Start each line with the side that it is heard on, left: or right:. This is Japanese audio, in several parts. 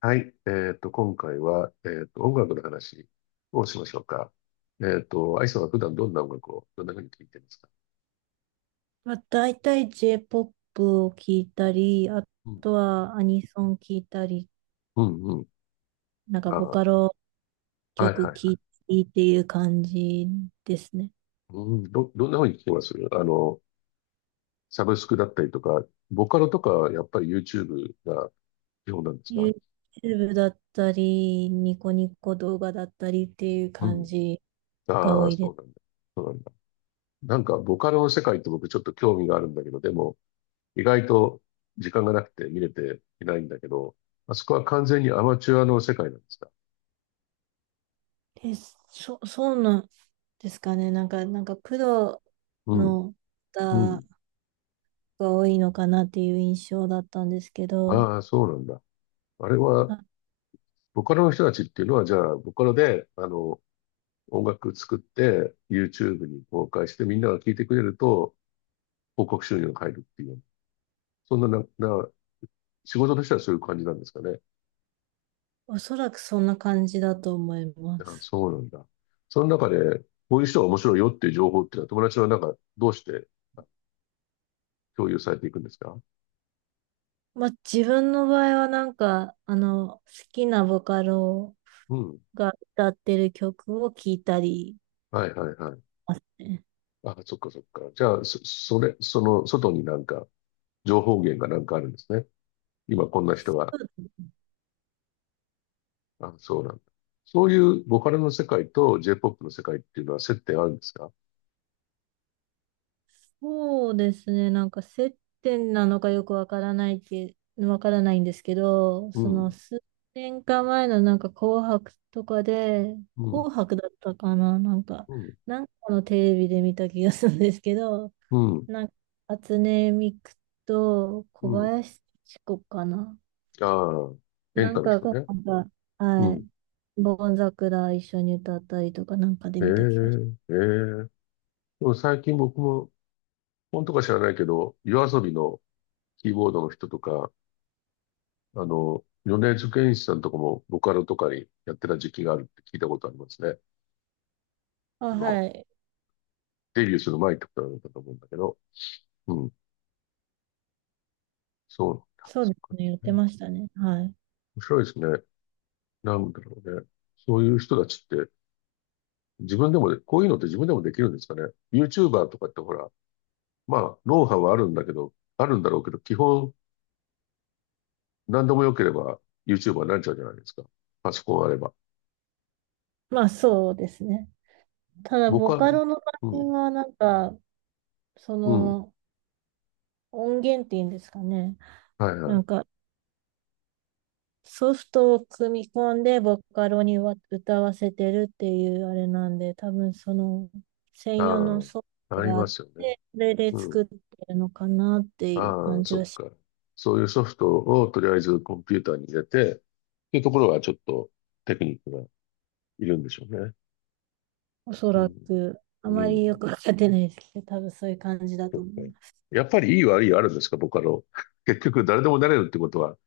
left: はい。今回は、音楽の話をしましょうか。アイさんは普段どんな音楽を、どんな風に聴いてますか？
right: まあ、大体 J-POP を聴いたり、あ
left: うん。
right: とはアニソン聴いたり、
left: うん、うん。
right: なんかボカ
left: あ
right: ロ
left: あ、はい
right: 曲
left: は
right: 聴
left: いはい。
right: いたりっていう感じですね。
left: どんな風に聴きます？サブスクだったりとか、ボカロとか、やっぱり YouTube が基本なんですか？
right: YouTube だったり、ニコニコ動画だったりっていう
left: う
right: 感
left: ん。
right: じが
left: あ
right: 多
left: あ、
right: い
left: そ
right: で
left: う
right: す。
left: なんだ。そうなんだ。なんか、ボカロの世界って僕ちょっと興味があるんだけど、でも、意外と時間がなくて見れていないんだけど、まあそこは完全にアマチュアの世界なんですか？
right: え、そうなんですかね。なんかプロ
left: うん。
right: の
left: う
right: 方
left: ん。
right: が多いのかなっていう印象だったんですけど、
left: ああ、そうなんだ。あれは、
right: あ、
left: ボカロの人たちっていうのは、じゃあ、ボカロで、音楽作って、YouTube に公開して、みんなが聴いてくれると、広告収入が入るっていう。そんな、な、な、仕事としてはそういう感じなんですかね。
right: おそらくそんな感じだと思いま
left: ああ、
right: す。
left: そうなんだ。その中で、こういう人が面白いよっていう情報っていうのは、友達はなんか、どうしてあ共有されていくんですか？
right: まあ、自分の場合はなんか、好きなボカロ
left: うん。
right: が歌ってる曲を聴いたり
left: はいはいはい。
right: ますね。
left: ああ、そっかそっか。じゃあ、その、外になんか、情報源がなんかあるんですね。今こんな人が
right: そう
left: あ、そうなんだ。そういうボカロの世界と J-POP の世界っていうのは接点あるんですか？
right: ですね、なんか接点なのかよくわからないんですけど、
left: う
right: その
left: ん、
right: 数年か前のなんか紅白とかで、
left: うん、
right: 紅白だったかな、なんか、
left: うん、
right: なんかのテレビで見た気がするんですけど、
left: うん、
right: なんか、初音ミクと
left: う
right: 小
left: ん。
right: 林幸子かな。
left: ああ、演
right: な
left: 歌
right: ん
left: の
right: か
left: 人
right: が、
left: ね。
right: なんか、
left: う
right: はい。
left: ん。
right: ボン桜一緒に歌ったりとかなんかで
left: ええ、
right: 見た気がし
left: ええ。でも最近僕も、本とか知らないけど、夜遊びのキーボードの人とか、米津玄師さんとかもボカロとかにやってた時期があるって聞いたことありますね。
right: ま
left: あ
right: す。あ、
left: の、
right: はい。
left: デビューする前ってことなのかと思うんだけど。うん、そ
right: そうですね。やって
left: う。
right: ましたね。はい。
left: 面白いですね。なんだろうね。そういう人たちって、自分でもで、こういうのって自分でもできるんですかね。YouTuber とかってほら、まあ、ノウハウはあるんだけど、あるんだろうけど、基本何でも良ければ YouTuber になっちゃうじゃないですか。パソコンあれば。
right: まあそうですね。ただ、
left: 僕
right: ボ
left: は、
right: カロの場
left: う
right: 合
left: ん、
right: はなんか、そ
left: うん、
right: の音源っていうんですかね。
left: はい
right: な
left: はい。
right: んか、ソフトを組み込んでボカロにわ歌わせてるっていうあれなんで、多分その専用の
left: あ
right: ソフ
left: あ、
right: ト
left: あり
right: があ
left: ま
right: っ
left: すよね。
right: て、それで
left: う
right: 作
left: ん。
right: ってるのかなっていう
left: あ
right: 感
left: あ、
right: じ
left: そっ
right: はし。
left: か。そういうソフトをとりあえずコンピューターに入れて、っていうところはちょっとテクニックがいるんでしょうね。
right: おそ
left: う
right: ら
left: ん、
right: く、あ
left: う
right: まりよ
left: ん、
right: くわかってないですけど、多分そういう感じだ
left: そっ
right: と
left: か。
right: 思いま
left: やっぱりいい悪いはあるんですか、僕あの、結局誰でもなれるってことは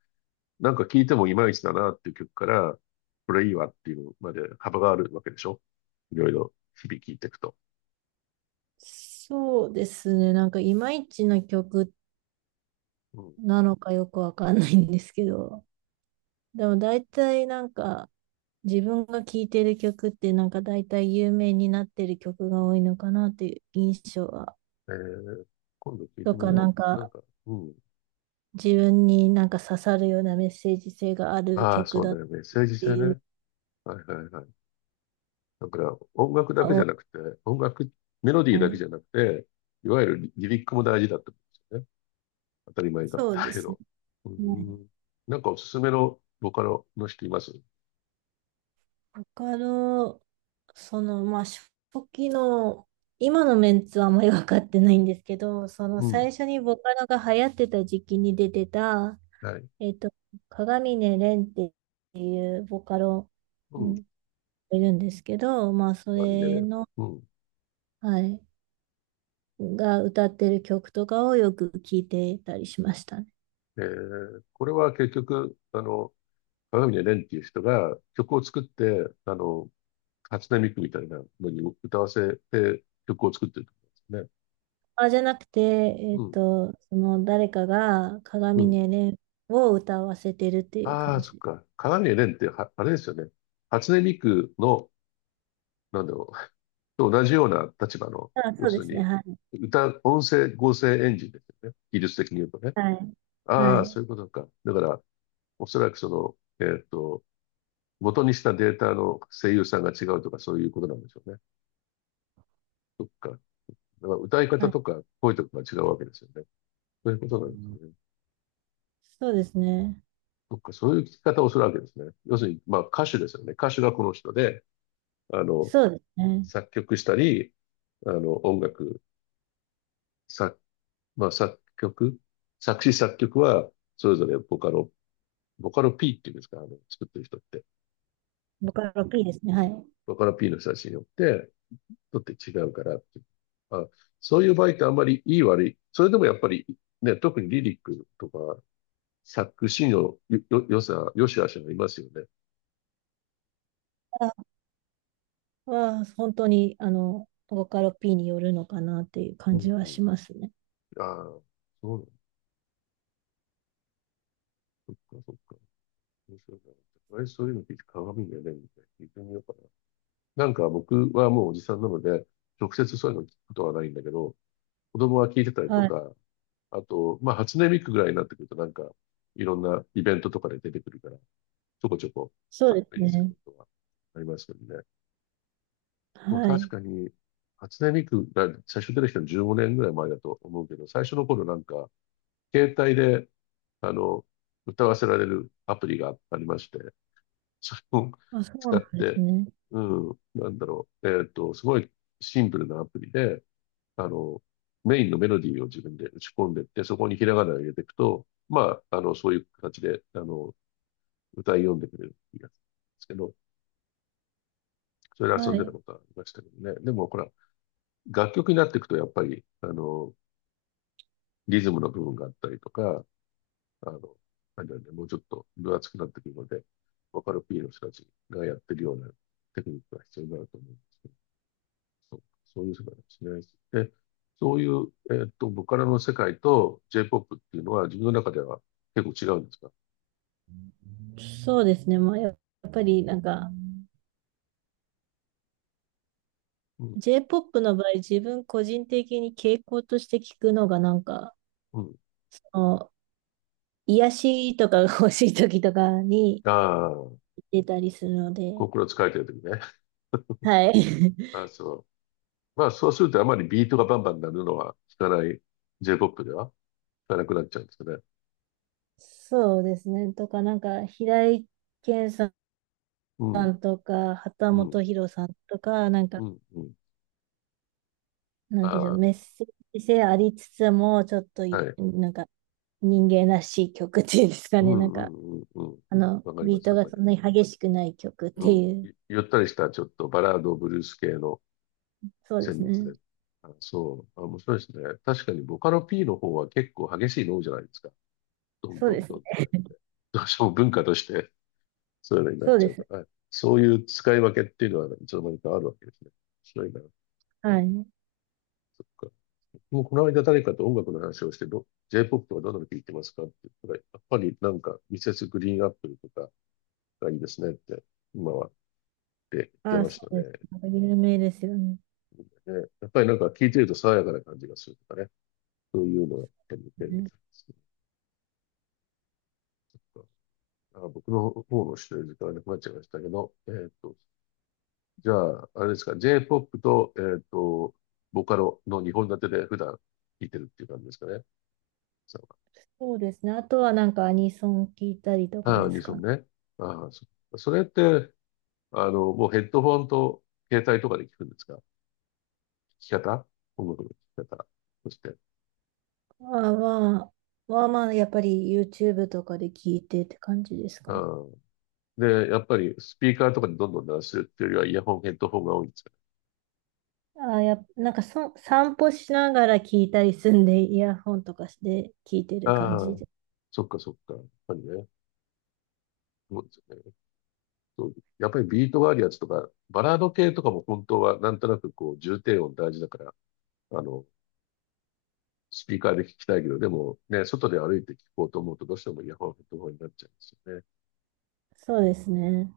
left: なんか聞いてもいまいちだなっていう曲から、これいいわっていうのまで幅があるわけでしょ？いろいろ日々聞いていくと。
right: す。そうですね、なんかいまいちな曲
left: うん。
right: なのかよくわかんないんですけど、でも大体なんか自分が聴いてる曲ってなんか大体有名になってる曲が多いのかなっていう印象は、
left: えー、今度聞いて
right: と
left: み
right: かな
left: よ
right: ん
left: う。なん
right: か
left: か、うん。
right: 自分になんか刺さるようなメッセージ性がある
left: ああ、
right: 曲
left: そう
right: だっ
left: ね。メッセージ
right: て
left: 性
right: いうの
left: ね。はいはいはい。だから音楽だ
right: が
left: けじ
right: 多
left: ゃなく
right: い。
left: て、音楽、メロディ
right: は
left: ーだけ
right: い、
left: じゃなくて、いわゆるリリリックも大事だってことですよね。当たり前かも
right: そ
left: だ
right: うで
left: け
right: すね。
left: ど。う
right: はい、
left: ん。なんかおすすめのボカロの人います？
right: わかる。その、まあ、初期の、今のメンツはあんまり分かってないんですけど、その
left: うん。
right: 最初にボカロが流行ってた時期に出てた、
left: はい。
right: えっと、鏡音蓮っていうボカロ、
left: う
right: うん、
left: ん。
right: いるんですけど、まあ、そ
left: 何で、
right: れの、
left: うん。
right: はい、が歌ってる曲とかをよく聞いてたりしましたね。
left: えーこれは結局、鏡で蓮っていう人が曲を作って、初音ミクみたいなのに歌わせて曲を作ってるってことんです
right: あ、じゃなくて、
left: ね。
right: その誰かが
left: うん、
right: 鏡
left: う
right: 音
left: ん。
right: 蓮を歌わせてるっていう
left: ああ、
right: 感
left: そっ
right: じ。
left: か。鏡で蓮っては、あれですよね。初音ミクの、なんだろう、と同じような立場の、
right: あ、
left: 要
right: そう
left: す
right: で
left: る
right: すね。はい。
left: に、音声合成エンジンですよね。技術的に言うとね。
right: はい。は
left: ああ、そ
right: い。
left: ういうことか。だから、おそらくその、えっと、元にしたデータの声優さんが違うとかそういうことなんでしょうね。そっか。だから歌い
right: は
left: 方
right: い。
left: とか声とかが違うわけですよね。そういうことなんですね。
right: そうですね。
left: そっか、そういう聞き方をするわけですね。要するに、まあ歌手ですよね。歌手がこの人で、あの、
right: そうですね。
left: 作曲したり、あの、音楽、作、まあ作曲、作詞作曲は、それぞれボカロ、ボカロ P っていうんですか、あの、作ってる人って。
right: ボカロ P ですね。はい。
left: ボカロ P の人たちによって、とって違うからっていう。まあ、そういう場合ってあんまりいい悪い。それでもやっぱり、ね、特にリリックとか、作詞のよ、よ、よさ、よしあしがいますよね。
right: は本当に、ボカロ P によるのかなっていう
left: う
right: 感
left: ん
right: じ
left: う
right: は
left: ん。
right: しますね。
left: ああ、そうなんだ。そっかそっか。面白いな。あれ、そういうの聞いて鏡がね、みたいな。聞いてみようかな。なんか僕はもうおじさんなので、直接そういうの聞くことはないんだけど、子供は聞いてたりと
right: はい。
left: か、あと、まあ、初音ミクぐらいになってくるとなんか、いろんなイベントとかで出てくるから、ちょこちょこ、
right: そうで
left: 目
right: す
left: にする
right: ね。
left: ことはありますけどね。でも
right: は
left: 確
right: い。
left: かに、初音ミクが最初出てきたの15年ぐらい前だと思うけど、最初の頃なんか、携帯で、あの、歌わせられるアプリがありまして、それを
right: あ、そう
left: 使
right: な
left: っ
right: んです
left: て、
right: ね。
left: うん、なんだろう、えっと、すごいシンプルなアプリで、あの、メインのメロディーを自分で打ち込んでって、そこにひらがなを入れていくと、まあ、そういう形で、歌い読んでくれるっていうやつですけど、それで遊ん
right: は
left: でた
right: い。
left: ことはありましたけどね。でも、ほら、楽曲になっていくと、やっぱり、リズムの部分があったりとか、あの、あれなんだね、もうちょっと分厚くなってくるので、ボカロ P の人たちがやってるようなテクニックが必要になると思うんですけど、そういう世界なんですね。で、そういう、ボカロの世界と J-POP っていうのは自分の中では結構違うんですか？
right: そうですね。まあ、やっぱり、なんか、
left: うん、
right: J-POP の場合、自分個人的に傾向として聞くのが、なんか、
left: うん。
right: その、癒しとかが欲しい時とかに
left: ああ、
right: 出たりするの
left: コ
right: で、
left: クロ使えてる時ね。
right: はい。
left: あ、そう。まあ、そうするとあまりビートがバンバン鳴るのは聞かない、 J-POP では聞かなくなっちゃうんですかね。
right: そうですね。とか、なんか、平井堅さ
left: うん、
right: んとか、畑
left: うん、
right: 本博さんとか、なんか、
left: うん、うん。
right: なんていうんでしょう、
left: あ
right: メッセージ性ありつつも、ちょっと、
left: あ、はい。
right: なんか、人間らしい曲っていうんですか
left: う
right: ね。なん
left: んう
right: か、
left: んうんうん。わかり
right: ビ
left: ま
right: ー
left: す、
right: ト
left: わ
right: が
left: かり
right: そ
left: ま
right: んな
left: す。
right: に激しくない曲って
left: うん。
right: いう。
left: ゆったりした、ちょっとバラード、ブルース系の
right: そうです
left: 旋律で。
right: ね。
left: あ、そう。あ、面白いですね。確かに、ボカロ P の方は結構激しいの多いじゃないですか。ドン
right: そう
left: ド
right: で
left: ン
right: す
left: ドン
right: ね。
left: って感じで。どうしても文化として、そういうのになっ
right: そう
left: ち
right: で
left: ゃう
right: す
left: か
right: ね。
left: ら。はい、そういう使い分けっていうのは、いつの間にかあるわけですね。面白いな。そ
right: はい。
left: っか。もうこの間誰かと音楽の話をして、J-POP とかどんなの聴いてますかって言ったら、やっぱりなんか、ミセスグリーンアップルとかがいいですねって、今はって言って
right: ああ、
left: ま
right: そ
left: した
right: うです。
left: ね。
right: なんか有名ですよね。
left: ね、やっぱりなんか聞いてると爽やかな感じがするとかね。そういうのをやっぱり見てるみ
right: ね、
left: たいですね。なんか僕の方の知ってる時間がなくなっちゃいましたけど、じゃあ、あれですか、J-POP と、ボカロの2本立てで普段聴いてるっていう感じですかね。
right: そうですね。あとはなんかアニソン聞いたりとか
left: ああ、
right: で
left: 2
right: す
left: 層
right: かね。
left: ね。ああ、それって、もうヘッドフォンと携帯とかで聞くんですか？き方聞き方。そして。
right: まあまあ、まあまあ、やっぱり YouTube とかで聞いてって感じですか
left: あ
right: ね。
left: あ、で、やっぱりスピーカーとかにどんどん鳴らすっていうよりはイヤホン、ヘッドホンが多いんですよね。
right: あーやっ、なんか、散歩しながら聞いたりすんで、イヤホンとかして聞いてる感
left: あ
right: じ
left: あ、
right: で。
left: そっかそっか。やっぱりね、そうですよね。そうやっぱりビートがあるやつとか、バラード系とかも本当はなんとなくこう重低音大事だから、あの、スピーカーで聞きたいけど、でもね、外で歩いて聞こうと思うとどうしてもイヤホン、ヘッドホンになっちゃうんですよね。
right: そうですね。